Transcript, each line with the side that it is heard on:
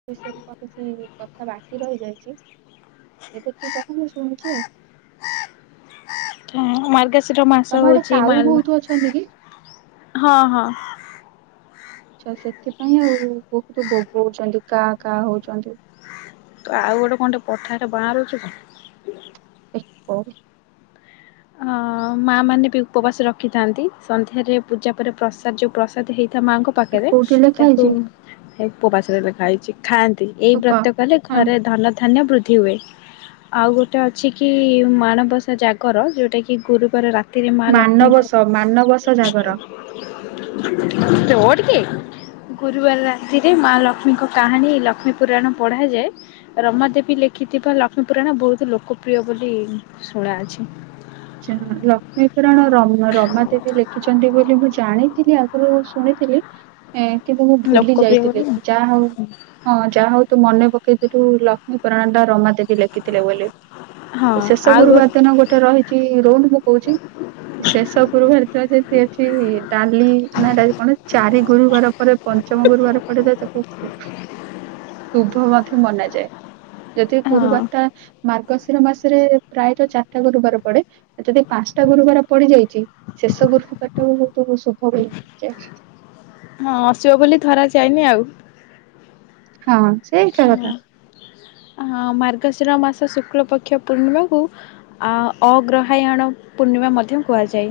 right: ସେ ବିଷୟରେ କିଛି କଥା ବାକି ରହିଯାଇଚି ଏବେ ତୁ କହ ମୁଁ ଶୁଣୁଚି ଆଉ।
left: ହଁ ମାର୍ଗଶିର ମାସ
right: ତମ ଆଡେ
left: ହଉଚି ମା
right: କାଉ
left: ଲ
right: ବହୁତ ଅଛନ୍ତି କି?
left: ହଁ ହଁ।
right: ଅଚ୍ଛା ସେଥିପାଇଁ ଆଉ ବହୁତୁ ବୋବଉଛନ୍ତି କା କା ହଉଚନ୍ତି।
left: ତୁ ଆଉ ଗୋଟେ କଣ ଟେ କଥାଟା ରେ ବାଆଁରୁଚି କି?
right: ଏକ୍ ପଢେ।
left: ମା ମାନେ ବି ଉପବାସ ରଖିଥାନ୍ତି ସନ୍ଧ୍ୟାରେ ପୂଜା ପରେ ପ୍ରସାଦ ଯୋ ଯୋଉ ପ୍ରସାଦ ହେଇଥାଏ ମାଆଙ୍କ ପାଖେରେ
right: କୋଉଠି ଲେଖା
left: ତାକୁ
right: ହେଇଛି
left: ଉପବାସରେ ଲେଖା ହେଇଚି ଖାଆନ୍ତି ଏଇ
right: ତୁ କହ
left: ବ୍ରତ କଲେ
right: ହଁ
left: ଘରେ ଧନ ଧାନ୍ୟ ବୃଦ୍ଧି ଧି ହୁଏ, ଆଉ ଗୋଟେ ଅଛି କି ମାଣବସା ଜାଗର ଯୋଉଟା କି ଗୁରୁବାର ରାତ୍ ତିରେ ମା ଲକ୍ଷ୍ମୀଙ୍କ
right: ମାନବସ ମାନବସ ଜାଗର
left: [inaudible] ରହ ଟିକେ। ଗୁରୁବାର ରାତିରେ ମା ଲକ୍ଷ୍ମୀଙ୍କ କାହାଣୀ ଲକ୍ଷ୍ମୀ ପୁରାଣ ପଢାଯାଏ। ରମା ଦେବୀ ଲେଖିଥିବା ଲକ୍ଷ୍ମୀପୁରାଣ ବହୁତ୍ ଲୋକପ୍ରିୟ ବୋଲି ଶୁଣାଅଛି।
right: ଯା ଲକ୍ଷ୍ମୀପୁରାଣ ରମ୍ ରମା ଦେବୀ ଲେଖିଚନ୍ତି ବୋଲି ମୁଁ ଜାଣିଥିଲି ଆଗରୁ ଶୁଣିଥିଲି, କିନ୍ତୁ ମୁଁ ଭୁଲି
left: ଲୋକପ୍ରିୟ ବୋଲି
right: ଯାଇଥିଲି ଯାହା ହଉ ହଁ ଯାହା ହଉ ତୁ ମନେ ପକେଇଦେଲୁ ଲକ୍ଷ୍ମୀପୁରାଣ ଟା ରମାଦବୀ ଲେଖିଥିଲେ ବୋଲି।
left: ହଁ
right: ଶେଷ
left: ଆଉ ଗୋ
right: ଗୁରୁବାର ଦିନ ଗୋଟେ ରହିଚି ରହୁନୁ ମୁଁ କହୁଚି। ଶେଷ ଗୁରୁ ଥିବା ସେ ସେଠି ଅଛି ଡାଲି, ନା ହେଟା ହଉଚି କଣ ଚାରି ଗୁରୁବାର ପରେ। ପଞ୍ଚମ ଗୁରୁବାର ପଡିଲେ ତାକୁ ଖୁବ ଶୁଭ ମଧ୍ୟ ମନାଯାଏ। ଯଦି
left: ହଁ
right: ଗୁରୁବାର ଟା ମାର୍ଗଶିର ମାସରେ ପ୍ରାୟତ ଚାରିଟା ଗୁରୁବାର ପଡେ ଯଦି ପାଞ୍ଚଟା ଗୁରୁବାର ପଡିଯାଇଛି ଶେଷ ଗୃଫ ପାଟକୁ ବହୁତ ଶୁଭ ହୁଏ ଜା
left: ହଁ ଆସିବ ବୋଲି ଧରା ଯାଏନି ଆଉ।
right: ହଁ ସେ ଏକା କଥା
left: ହଁ ହଁ ମାର୍ଗଶିର ମାସ ଶୁକ୍ଳ ପକ୍ଷ ପୂର୍ଣ୍ଣିମାକୁ ଆ ଅଗ୍ରହାୟଣ ପୂର୍ଣ୍ଣିମା ମଧ୍ୟ କୁହାଯାଏ।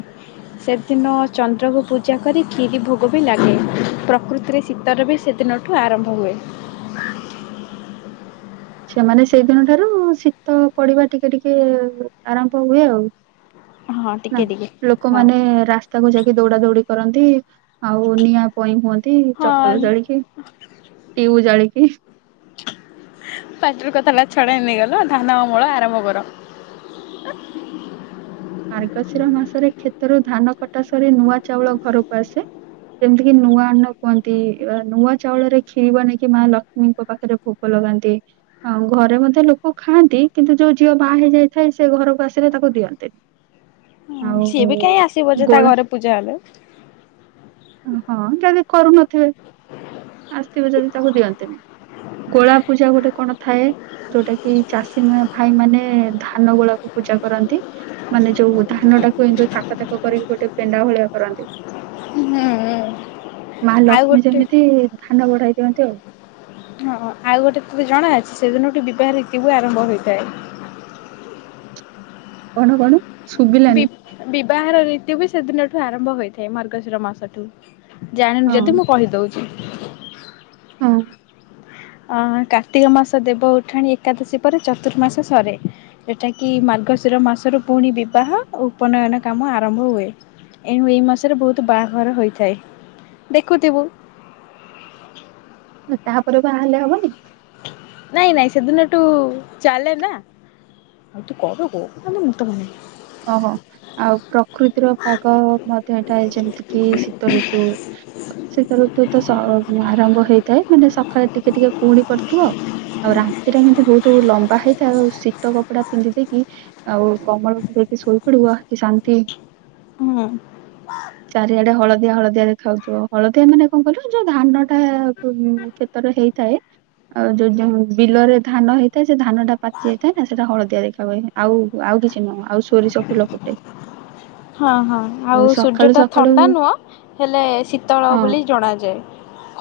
left: ସେଦିନ ଚନ୍ଦ୍ରକୁ ପୂଜା କରି କ୍ଷୀରି ଭୋଗ ବି ଲାଗେ ପ୍ରକୃତିରେ ଶୀତରେ ବି ସେଦିନ ଠୁ ଆରମ୍ଭ ହୁଏ।
right: ସେମାନେ ସେଇଦିନ ଠାରୁ ଶୀତ ପଡିବା ଟିକେ ଟିକେ ଆରମ୍ଭ ହୁଏ ଆଉ।
left: ହଁ
right: ନା
left: ଟିକେ ଟିକେ ହଁ
right: ଲୋକମାନେ ରାସ୍ ସ୍ତାକୁ ଯାଇକି ଦୌଡ଼ା ଦୌଡି କରନ୍ତି ଆଉ ନିଆଁ ପଇଁ ହୁଅନ୍ତି
left: ହଁ
right: ଚପଲ ଜାଳିକି ଟିଉ ଜାଳିକି
left: ପାଟିରୁ କଥାଟା ଛଡେଇ ନେଇଗଲ ଧାନ ଅମଳ ଆରମ୍ଭ କର।
right: ମାର୍ଗଶିର ମାସରେ କ୍ଷେତରୁ ଧାନ କଟା ସରି ନୂଆ ଚାଉଳ ଘରକୁ ଆସେ। ଯେମିତି କିି ନୂଆ ଅନ୍ନ କୁହନ୍ତି ନୂଆ ଚାଉଳରେ କ୍ଷୀରି ବନେଇକି ମା ଲକ୍ଷ୍ମୀଙ୍କ ପାଖରେ ଭୋ ଭୋଗ ଲଗାନ୍ତି। ହଁ ଘରେ ମଧ୍ୟ ଲୋକ ଖାଆନ୍ତି କିନ୍ତୁ ଯୋଉ ଝିଅ ବାହା ହେଇଯାଇଥାଏ ସେ ଘରକୁ ଆସିଲେ ତାକୁ ଦିଅନ୍ତିନି।
left: ହଁ
right: ଆଉ
left: ସିଏ ବି କାହିଁ ଆସିବ ଯେ ତା
right: ଗୋଳା
left: ଘରେ ପୂଜା ହେଲେ।
right: ହଁ ଯଦି କରୁନଥିବେ। ଆସିଥିବେ ଯଦି ତାକୁ ଦିଅନ୍ତିନି ଗୋଳା ପୂଜା ଗୋଟେ କଣ ଥାଏ। ଯୋଉଟା କି ଚାଷୀମୟ ଭାଇ ମାନେ ଧାନ ଗୋଳାକୁ ପୂଜା କରନ୍ତି ମାନେ ଯୋଉ ଧାନ ଟାକୁ ଯୋଉ ଥାକ ଥାକ କରିକି ଗୋଟେ ପେଣ୍ଡା ଭଳିଆ କରନ୍ତି
left: ହୁଁ
right: ମା
left: ଆଉ
right: ଲକ୍ଷ୍ମୀ
left: ଗୋଟେ
right: ଯେମିତି ଧାନ ବଢାଇ ଦିଅନ୍ତି ଆଉ।
left: ହଁ ଆଉ ଗୋଟେ ତତେ ଜଣା ଅଛି ସେଦିନଠୁ ବିବାହ ରୀତି ବି ଆରମ୍ଭ ହେଇଥାଏ।
right: କଣ କଣ?
left: ବି
right: ଶୁଭିଲାନି।
left: ବିବାହର ଋତୁ ବି ସେଦିନଠୁ ଆରମ୍ଭ ହୋଇଥାଏ ମାର୍ଗଶିର ମାସଠୁ। ଜାଣିନୁ
right: ହଁ
left: ଯଦି ମୁଁ କହିଦଉଛି।
right: ହଁ।
left: ଅ କାର୍ତ୍ତିକ ମାସ ଦେବ ଉଠାଣି ଏକାଦଶୀ ପରେ ଚତୁର୍ମାସ ସରେ। ଏଟାକିି ମାର୍ଗଶିର ମାସରୁ ପୁଣି ବିବାହ ଓ ଉପନୟନ କାମ ଆରମ୍ଭ ହୁଏ। ଏଣୁ ଏଇ ମାସରେ ବହୁତ ବାହାଘର ହୋଇଥାଏ ଦେଖୁଥିବୁ।
right: ତାପରେ ବାହା ହେଲେ ହବନି।
left: ନାଇଁ ନାଇଁ ସେଦିନଠୁ ଚାଲେ ନା। ଆଉ ତୁ [unintelligible]
right: ଓହୋ। ଆଉ ପ୍ରକୃତିର ପାଗ ମଧ୍ୟ ଏଟାଏ ଯେମିତି କିି ଶୀତ ଋତୁ। ସୀତ ଋତୁ ତ ସ ଆରମ୍ଭ ହେଇଥାଏ ମାନେ ସକାଳେ ଟିକେ ଟିକେ କୁହୁଡି ପଡିଥିବ। ଆଉ ରାତି ଟା କିନ୍ତୁ ବହୁତୁ ଲମ୍ବା ହେଇଥାଉ ଆଉ ଶୀତ କପଡା ପିନ୍ଧି ଦେଇକି ଆଉ କମଳ ଘୋଡେଇକି ଶୋଇପଡିବ କି ଶାନ୍ତି।
left: ହୁଁ।
right: ଚାରିଆଡେ ହଳଦିଆ ହଳଦିଆ ଦେଖାଯଉଥିବ ହଳଦିଆ ମାନେ କଣ କହିଲ ଯୋଉ ଧାନଟା କୁ ଖେ ତରେ ହେଇଥାଏ ଆଉ ଯୋଉ ଯୋଉ ବିଲରେ ଧାନ ହେଇ ତ ସେ ଧାନ ଟା ପାଚି ଯାଇଥାଏ ନା ସେଇଟା ହଳଦିଆ ଦେଖା ହୁଏ ଆଉ ଆଉ କିଛି ନୁହଁ ଆଉ ସୋରିଷ ଫୁଲ ଫୁଟେ।
left: ହଁ ହଁ ଆଉ ସୂର୍ଯ୍ୟ
right: ସକାଳୁ
left: ଟା
right: ସକାଳୁ
left: ଥଣ୍ଡା ନୁହଁ ହେଲେ ଶୀତଳ
right: ହଁ
left: ବୋଲି ଜଣାଯାଏ।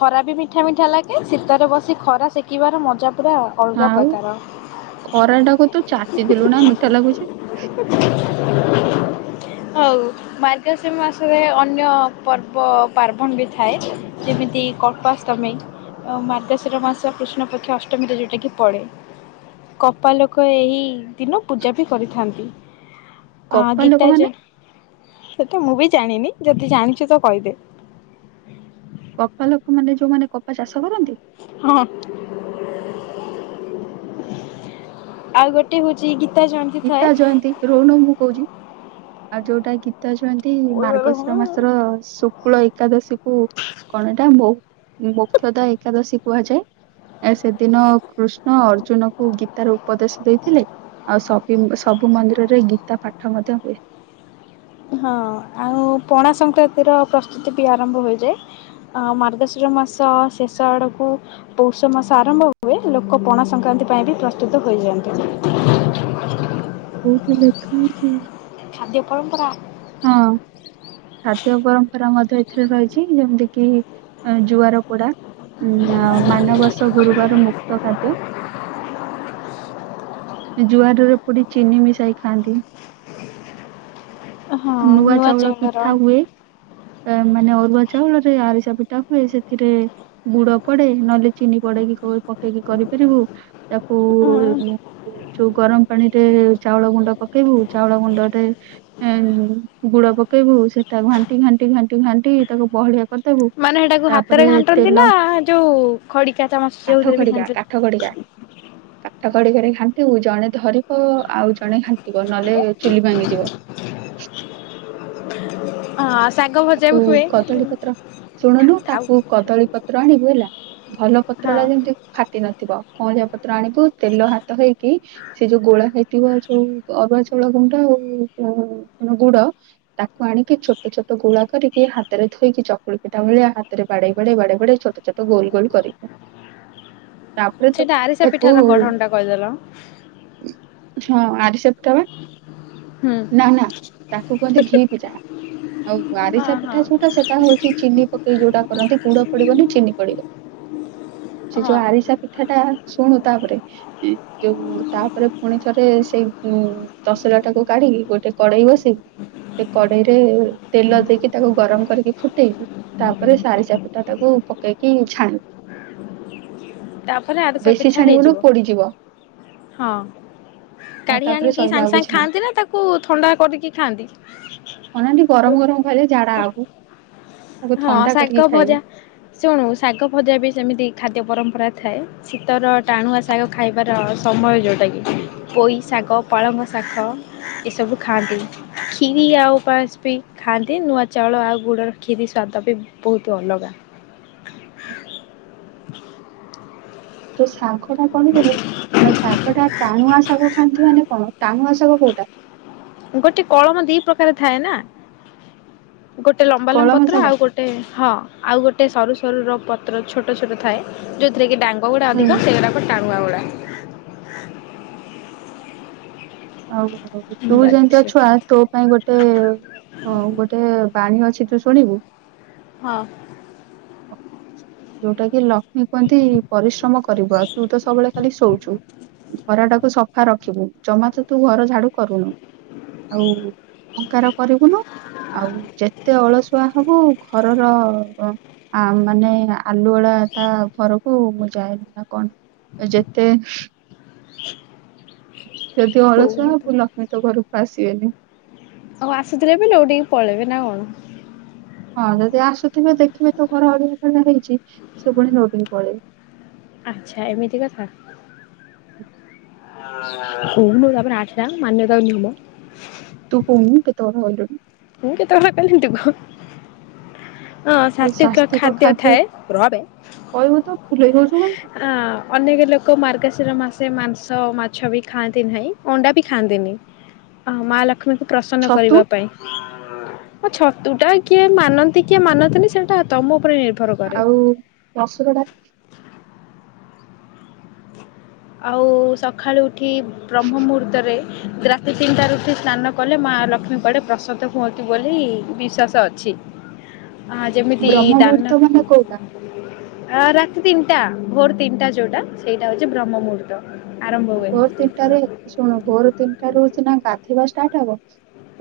left: ଖରା ବି ମିଠା ମିଠା ଲାଗେ ଶୀତରେ ବସି ଖରା ସେକିବାର ମଜା ପୁରା ଅଲଗା
right: ଆଉ
left: ପ୍ରକାର।
right: ଖରାଟାକୁ ତୁ ଚାଟିଥିଲୁ ନା ମିଠା ଲାଗୁଛି।
left: ହଉ। ମାର୍ଗଶୀର ମାସ ଯାଏ ଅନ୍ୟ ପର୍ବ ପାର୍ବଣ ବି ଥାଏ। ଯେମିତି କପସ ତମେ ମାର୍ଗଶିର ମାସ କୃଷ୍ଣ ପକ୍ଷ ଅଷ୍ଟମୀରେ ଯେଉଁଟାକି ପଡ଼େ। କପା ଲୋକ ଏହି ଦିନ ପୂଜା ବି କରିଥାନ୍ତି। ଅଁ
right: କପା
left: ଗୀତା ଜ
right: ଲୋକମାନେ
left: ସେଟା ମୁଁ ବି ଜାଣିନି ଯଦି ଜାଣିଛୁ ତ କହିଦେ।
right: କପା ଲୋକମାନେ ଯୋଉମାନେ କପା ଚାଷ କରନ୍ତି?
left: ହଁ ଆଉ ଗୋ ଟେ ହଉଚି ଗୀତା ଜୟନ୍ତି ଥାଏ।
right: ରୋଉନ ମୁଁ କଉଚି ଆଉ ଯୋଉଟା ଗି ଗିତା ଜୟନ୍ତି ମାର୍ଗଶିର ମାସର ଶୁକ୍ଳ ଏକାଦଶୀ କୁ କଣ ଏଟା ମହୁ ମୁକ୍ଷତା ଏକାଦଶୀ କୁହାଯାଏ। ଏ ସେଦିନ କୃଷ୍ଣ ଅର୍ଜୁନ କୁ ଗୀତାର ଉପଦେଶ ଦେଇଥିଲେ ଆଉ ସ କିମ୍ ସବୁ ମନ୍ଦିରରେ ଗୀତା ପାଠ ମଧ୍ୟ ହୁଏ।
left: ହଁ ଆଉ ପଣା ସଂକ୍ରାନ୍ତିର ପ୍ରସ୍ତୁତି ବି ଆରମ୍ଭ ହୋଇଯାଏ। ଆ ମାର୍ଗଶିର ମାସ ଶେଷ ଆଡ଼କୁ ପୌଷ ମାସ ଆରମ୍ଭ ହୁଏ ଲୋକ ପଣା ସଂକ୍ରାନ୍ତି ପାଇଁ ବି ପ୍ରସ୍ତୁତ ହୋଇଯାଆନ୍ତି।
right: କୋଉଠି ଲେଖା ହେଇଛ?
left: ଖାଦ୍ୟ ପର ମ୍ପରା।
right: ହଁ। ଖାଦ୍ୟ ପରମ୍ପରା ମଧ୍ୟ ଏଥିରେ ରହିଛି ଯେମିତି କିି ଜୁଆର ପୋଡା ଉଁ ଆଉ ମାନବାସ ଗୁରୁବାର ମୁଖ୍ୟ ଖାଦ୍ୟ। ଜୁଆରରେ ପୁଡି ଚିନି ମିଶାଇ ଖାଆନ୍ତି।
left: ହଁ
right: ନୂଆଁ
left: ନୂଆ
right: ଚାଉଳ
left: ଚାଉଳର
right: ପିଠା ହୁଏ। ଏ ମାନେ ଅରୁଆ ଚାଉଳରେ ଆରିସା ପିଠା ହୁଏ ସେଥିରେ ଗୁଡ ପଡେ ନହେଲେ ଚିନି ପଡେଇକି କ ପକେଇକି କରିପାରିବୁ। ତାକୁ ଯୋଉ ଚୁ ଗରମ ପାଣିରେ ଚାଉଳ ଗୁଣ୍ଡ ପକେଇବୁ। ଚାଉଳ ଗୁଣ୍ଡରେ ଉ ଗୁଡ ପକେଇବୁ ସେଟା ଘାଣ୍ଟି ଘାଣ୍ଟି ଘାଣ୍ଟି ଘାଣ୍ଟି ତାକୁ ବହଳିଆ କଦବୁ
left: ମାନେ ହେଟାକୁ ହାତରେ
right: ତାପରେ
left: ଘାଣ୍ଟନ୍ତି ନା
right: ତେଲ
left: ଯୋଉ ଖଡିକା ଚାମଚ
right: କାଠ
left: ଯୋଉଥିରେ ବି
right: ଖଡିକା
left: ଘାଣ୍ଟନ୍ତି।
right: କାଠ ଖଡିକା କାଠ ଖଡିକାରେ ଖାଣ୍ଟିବୁ ଜଣେ ଧରିବ ଆଉ ଜଣେ ଘାଣ୍ଟିବ ନହେଲେ ଚୁଲି ଭାଙ୍ଗିଯିବ।
left: ଆସ୍
right: ତାକୁ କଦଳୀ ପତ୍ର ଶୁଣୁନୁ
left: ଥାଉ ଥାଉ।
right: ତାକୁ କଦଳୀ ପତ୍ର ଆଣିବୁ ହେଲା ଭଲ ପତ୍ର
left: ହଁ
right: ଟା ଯେମିତି ଫାଟି ନଥିବ କଅଁଳିଆ ପତ୍ର ଆଣିବୁ ତେଲ ହାତ ହେଇକି ସେ ଯୋଉ ଗୋଳା ହେଇଥିବ ଯୋଉ ଅରୁଆ ଚାଉଳ ଗୁଣ୍ଡ ଆଉ ଗୁଡ ତାକୁ ଆଣିକି ଛୋଟ ଛୋ ଛୋଟ ଗୁଳା କରିକି ହାତ ରେ ଥୋଇକି ଚକୁଳି ପିଟା ଭଳିଆ ହାତ ରେ ବାଡେଇ ବାଡେଇ ବାଡେଇ ବାଡେଇ ଛୋଟ ଛୋଟ ଗୋଲ ଗୋଲ କରିବୁ। ତାପରେ ତାକୁ
left: ସେଟା ଆରିସା
right: ତାକୁ
left: ପିଠାର ଗଢନ ଟା କହିଦେଲ।
right: ହଁ ଆରିସା ପିଠା ପା,
left: ହୁଁ
right: ନା ନା ତାକୁ କୁହନ୍ତି ଘି ପିଠା। ଆଉ ଆରିସା
left: ହଁ ହଁ
right: ପିଠା ଯୋଉଟା ସେଟା ହଉଛି ଚିନି ପକେଇ ଯୋଉଟା କରନ୍ତି ଗୁଡ ପଡିବନି ଚିନି ପଡିବ। ସେ ଯୋଉ
left: ହଁ
right: ଆରିସା କଥା ଟା ଶୁଣୁ ତାପରେ ଯୋଉ ତାପରେ ପୁଣି ଥରେ ସେଇ ଉଁ ତସଲା ଟାକୁ କାଢିକି ଗୋଟେ କଡେଇ ବସେଇ ସେ କଡେଇ ରେ ତେଲ ଦେଇକି ତାକୁ ଗରମ କରିକି ଫୁଟେଇବୁ ତାପରେ ସେ ଆରିସା ପିଠା ଟାକୁ ପକେଇକି ଛାଣିବୁ।
left: ତା ପରେ ଆରିସା
right: ବେଶୀ
left: ପିଠା
right: ଛାଣିବୁନୁ
left: ହେଇଯିବ,
right: ପୋଡିଯିବ
left: ହଁ।
right: ଆଉ
left: କାଢି
right: ତାପରେ
left: ଆଣିକି
right: ସଇଲା
left: ସାଙ୍ଗେ
right: ଆଉ
left: ସାଙ୍ଗେ
right: କିଛି ନାହିଁ
left: ଖାଆନ୍ତି ନା ତାକୁ ଥଣ୍ଡା କରିକି ଖାଆନ୍ତି?
right: ଅନାନି ଗରମ ଗରମ ଖାଇଲେ ଝାଡା ହବୁ। ତାକୁ
left: ହଁ
right: ଥଣ୍ଡା କରିକି
left: ଶାଗ
right: ଖାଇବୁ
left: ଭଜା ଶୁଣୁ ଶାଗ ଭଜା ବି ସେମିତି ଖାଦ୍ୟ ପରମ୍ପରା ଥାଏ। ଶୀତର ଟାଣୁଆ ଶାଗ ଖାଇବାର ସମୟ ଯୋଉଟା କି। ପୋଇ ଶାଗ, ପାଳଙ୍ଗ ଶାଗ। ଏସବୁ ଖାଆନ୍ତି କ୍ଷୀରି ଆଉ ପାସ ବି ଖାଆନ୍ତି ନୂଆ ଚାଉଳ ଆଉ ଗୁଡ଼ର କ୍ଷୀରି ସ୍ୱାଦ ବି ବହୁତ ଅଲଗା।
right: ତୁ ଶାଗ ଶାଗଟା କଣ କି ଯୋଉ ଆଉ ଶାଗ ଟା ଟାଣୁଆ ଶାଗ ଖାଆନ୍ତି ମାନେ କଣ ଟାଣୁଆ ଶାଗ କୋଉଟା?
left: ଗୋଟେ କଳମ ଦି ପ୍ରକାର ଥାଏ ନା ଗୋଟେ ଲମ୍ବା ଲମ୍ବା
right: କଳମ
left: ପତ୍ର
right: ଶାଗ
left: ଆଉ ଗୋ ଟେ ହଁ ଆଉ ଗୋଟେ ସରୁ ସରୁର ପତ୍ର ଛୋଟ ଛୋଟ ଥାଏ। ଯୋଉଥିରେ କି ଡାଙ୍ଗ ଗୁଡା
right: ହୁଁ
left: ଅଧିକ ସେଇରାକ ଟାଣୁଆ ଗୁଡା।
right: ଆଉ ତୁ ଯେମିତିଆ
left: ବାଜ୍ୟ
right: ଛୁଆ ତୋ ପାଇଁ ଗୋଟେ ହଁ ଗୋଟେ ବାଣୀ ଅଛି ତୁ ଶୁଣିବୁ?
left: ହଁ।
right: ଯୋଉଟା କି ଲକ୍ଷ୍ମୀ କୁହନ୍ତି ପରିଶ୍ରମ କରିବୁ ଆ ତୁ ତ ସବୁବେଳେ ଖାଲି ଶୋଉଛୁ। ଘର ଟାକୁ ସଫା ରଖିବୁ, ଜମା ତ ତୁ ଘର ଝାଡୁ କରୁନୁ। ଆଉ ଅଙ୍କାର କରିବୁନୁ। ଆଉ ଯେତେ ଅଳସୁଆ ହବୁ ଘରର ଆ ମାନେ ଆଲୁ ବାଳା ତା ଘରକୁ ମୁଁ ଯାଏନି ନା କଣ ଯେତେ ଯଦି ଅଳସୁଆ
left: କହୁନି ତୁ
right: ହବୁ ଲକ୍ଷ୍ମୀ ତୋ ଘରକୁ ଆସିବେନି।
left: ଆଉ ଆସୁଥିଲେ ବି ଲଉ ଟିକି ପଳେଇବେ ନା କଣ?
right: ହଁ ଯଦି ଆସୁଥିବେ ଦେଖିବେ ତୋ ଘର ଅଳିଆ ଫଳିଆ ହେଇଛି ସେ ପୁଣି ନୋଉଟିକି ପଳେଇବେ।
left: ଆଚ୍ଛା ଏମିତି କଥା।
right: [inaudible]
left: ହୋଉଲୋ ତାପରେ ଆଠଟା ମାନ୍ୟତା ନିୟମ।
right: ତୁ କହୁନୁ କେତେ କଥା କହିଲିଣି।
left: ମୁ କେତେ କଥା କହି ଲିଣୀ ତାକୁ। ହଁ
right: ଆଉ
left: ସ୍ୱାସ୍ଥ୍ୟ
right: ସ୍ୱାସ୍ଥ୍ୟିକ
left: ଖାଦ୍ୟ ଥାଏ ରହବେ
right: କହିବୁ ତ ଫୁଲେଇ ହଉଛୁ କାହିଁକି
left: ଅଁ ଅନେକ ଲୋକ ମାର୍ଗଶିର ମାସେ ମାଂସ, ମାଛବି ଖାଆନ୍ତି ନାହିଁ ଅଣ୍ଡାବି ଖାଆନ୍ତିନି। ଅ ମାହା ଲକ୍ଷ୍ମୀଙ୍କୁ ପ୍ରସନ୍ନ
right: ଛତୁ
left: କରିବା ପାଇଁ ଆ ଛତୁଟା କିଏ ମାନ ନ୍ତିକିଏ ମାନନ୍ତିନି ସେଇଟା ତମ ଉପରେ ନିର୍ଭ
right: ଆଉ ମସୁର ଡା
left: ଆଉ ସକାଳୁ ଉଠି ବ୍ରହ୍ମ ମୁହୂର୍ତ୍ତରେ ଗ୍ରା ଦୁଇ, ତିନିଟା ଉଠି ସ୍ନାନ କଲେ ମା ଲକ୍ଷ୍ମୀ କୁଆଡ଼େ ପ୍ରସାଦ ହୁଅନ୍ତିୁ ବୋଲି ବିଶ୍ୱାସ ଅଛି। ହଁ
right: ଡାଲି
left: ଯେମିତି
right: ବ୍ରହ୍ମ
left: ଦାନ
right: ମୁହୂର୍ତ୍ତ ମାନେ କୋଉଟା
left: ଆଁ ରାତି ତିନିଟା ଭୋର ତିନିଟା ଯୋଉଟା ସେଇଟା ହଉଚି ବ୍ରହ୍ମ ମୁହୂର୍ତ୍ତ। ଆରମ୍ଭ ହୁଏ।
right: ଶୁଣୁ ଭୋର ତିନିଟା ରହୁଚିନା ଗାଧେଇବା ଷ୍ଟାର୍ଟ ହବ।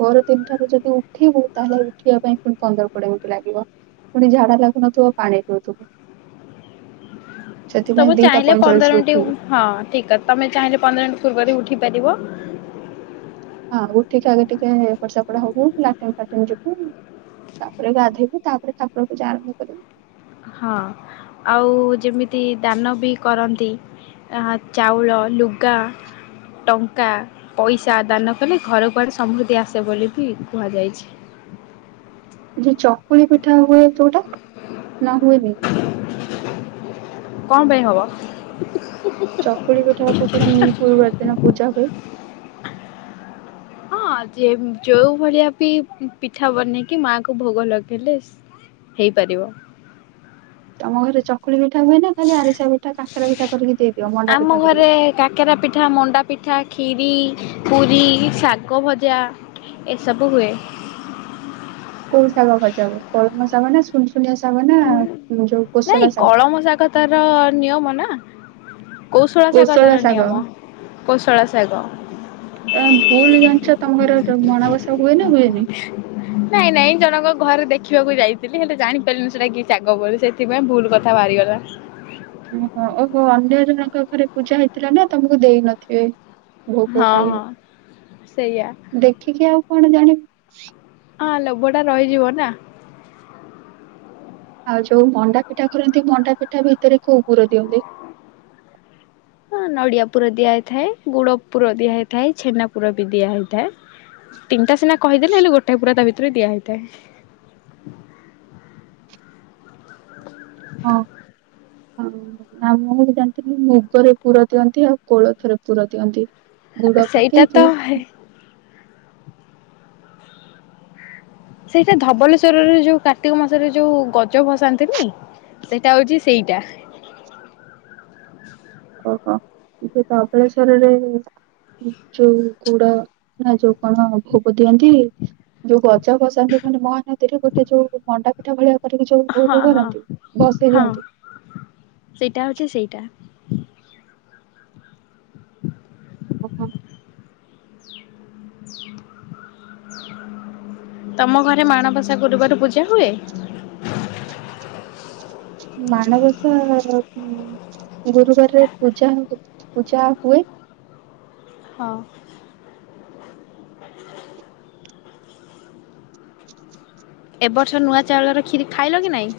right: ଭୋରୁ ତିନି ଟାରୁ ଯଦି ଉଠିବୁ ତାହେଲେ ଉଠିବା ପାଇଁ ପୁଣି ପନ୍ଦର, କୋଡ଼ିଏ ମିନିଟ୍ ଲାଗିବ। ପୁଣି ଝାଡ଼ା ଲାଗୁନଥୁବ ପାଣି ପିଉଥିବୁ। ସେଥିପାଇଁ
left: ତମେ
right: ଦିଟା
left: ଚାହିଁଲେ ପନ୍ଦର
right: ପଇଁଚାଳିଶରୁ ଉଠିବୁ
left: ମିନିଟ୍ ହଁ ଠିକ୍ ତମେ ଚାହିଁଲେ ପନ୍ଦର ମିନିଟ୍ ପୂର୍ବରୁ ଉଠି ପାରିବ।
right: ହଁ ଉଠିକି ଆଗେ ଟିକେ ଏପଟ ସେପଟ ହବୁ ଲାଟିନ୍ ଫାଟିନ୍ ଯିବୁ। ତାପରେ ଗାଧୋଇବୁ ତାପରେ ଠାକୁର ପୂଜା ଆରମ୍ଭ କରିବୁ।
left: ହଁ ଆଉ ଯେମିତି ଦାନବି କରନ୍ତି। ଚାଉଳ, ଲୁଗା ଟଙ୍କା, ପଇସା ଦାନ କଲେ ଘରକୁୁଆଡ଼େ ସମୃଦ୍ଧି ଆସେ ବୋଲିବି କୁହାଯାଇଛି।
right: ଯଉ ଚକୁଳି ପିଠା ହୁଏ ଯୋଉଟା ନାହୁଏନି?
left: କଣ ପାଇଁ ହବ?
right: ଚକୁଳି ପିଠା କାକରା ମୁଁ ଗୁରୁବାର ଦିନ ପୂଜା ହୁଏ।
left: ହଁ ଯେ ଯଉ ଭଳିଆବି ପିଠା ବନେଇକି ମାଆକୁ ଭୋଗ ଲଗେଇଲେ ହେଇପାରିବ।
right: ତମ ଘରେ ଚକୁଳି ପିଠା ହୁଏ ନା ଖାଲି ଆରିଶା ପିଠା କାକରା ପିଠା କରିକି ଦେଇଦିଅ ମଣ୍ଡା
left: ଆମ
right: ପିଠା କରିକି
left: ଘରେ କାକେରା ପିଠା, ମଣ୍ଡା ପିଠା, ଖିରି, ପୁରୀ, ଶାଗ ଭଜା ଏସବୁ ହୁଏ।
right: କୋଉ ଶାଗ ଭଜା ହୁଏ କଳମ ଶାଗନା ସୁନୁସୁନିଆ ଶାଗନା ଯୋଉ
left: ନାଇଁ
right: କୋସଳା ଶାଗ?
left: କଳମ ଶାଗ ତାର ନିୟମ ନା। କୌଶଳା ଶାଗ ତାର ନିୟମ କୌଶଳା ଶାଗ।
right: ଏହା ଭୁଲ୍ ଜାଣିଚ ତମ ଘରେ ମଣବସା ହୁଏନା
left: ନାଇଁ ନାଇଁ ଜଣଙ୍କ ଘରେ ଦେଖିବାକୁ ଯାଇଥିଲି ହେଲେ ଜାଣିପାରିଲିନି ସେଟା କିଶାଗ ବୋଲି ସେ ସେଥିପାଇଁ ଭୁଲ୍ କଥା ବାହାରିଗଲା।
right: ଓହୋ ଓହୋ ଅନ୍ୟ ଜଣଙ୍କ ଘରେ ପୂଜା ହେଇଥିଲାନା ତମକୁ ଦେଇ ନଥିବେ। ଭୋଗ
left: ହଁ ହଁ ସେଇଆ
right: ଖାଇବାକୁ, ଦେଖିକି ଆଉ କଣ ଜାଣି
left: ଆ ଲୋଭଟା ରହିଯିବନା।
right: ଆଉ ଯୋଉ ମଣ୍ଡା ପିଠା କରନ୍ତି ମଣ୍ଡା ପିଠା ଭିତରେ କଉ ପୁର ଦିଅନ୍ତି?
left: ହଁ ନଡ଼ିଆ ପୁର ଦିଆ ହୋଇଥାଏ, ଗୁଡ଼ ପୁର ଦିଆ ହେଇଥାଏ, ଛେନା ପୁରବି ଦିଆ ହେଇଥାଏ। ତିନଟା ସିନା କହିଦେଲି ହେଲେ ଗୋଟାଏ ପୁର ତାଭିତରେ ଦିଆ ହେଇଥାଏ।
right: ହଁ। ହଁ ଆଉ ମୁଁବି ଜାଣିଥିଲି ମୁଗରେ ପୁର ଦିଅନ୍ତି ଆଉ କୋଳଥରେ ପୁର ଦିଅନ୍ତି। ଗୁଡ଼
left: ସେଇଟା ତ
right: ପକେଇକି
left: ସେଇଟା ଧବଲେଶ୍ଵରରେ ଯୋଉ କାର୍ତ୍ତିକ ମାସରେ ଯୋଉ ଗଜ ଭସାନ୍ତିନି। ସେଇଟା ହଉଛି ସେଇଟା।
right: ଓହୋ ସେ ଧବଳେଶ୍ୱରରେ ଯୋଉ ଯୋଉ ଗୁଡ ନା ଯୋଉ କଣ ଭୋଗ ଦିଅନ୍ତି ଯୋଉ ଗ ଜ ଭସାନ୍ତି ମାନେ ମହାନଦୀରେ ଗୋଟେ ଯୋଉ ମଣ୍ଡାପିଠା ଭଳିଆ କରିକି ଯୋଉ
left: ହଁ
right: ଭୋଗ
left: ହଁ
right: କରନ୍ତି ଭସେଇ
left: ହଁ
right: ଦିଅନ୍ତି।
left: ସେଇଟା ହୋଉଛି ସେଇଟା।
right: ଓହୋ।
left: ତମ ଘରେ ମାଣବସା ଗୁରୁବାର ପୂଜା ହୁଏ।
right: ମାଣବସା ର ବି ଗୁରୁବାରରେ ପୂଜା ହୁଏ ପୂଜା ହୁଏ।
left: ହଁ। ଏ ବର୍ଷ ନୂଆ ଚାଉଳର ଖିରୀ ଖାଇଲ କି ନାଇଁ?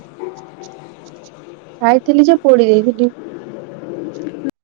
right: ଖାଇଥିଲି ଯେ ପୋଡି ଦେଇଥିଲି।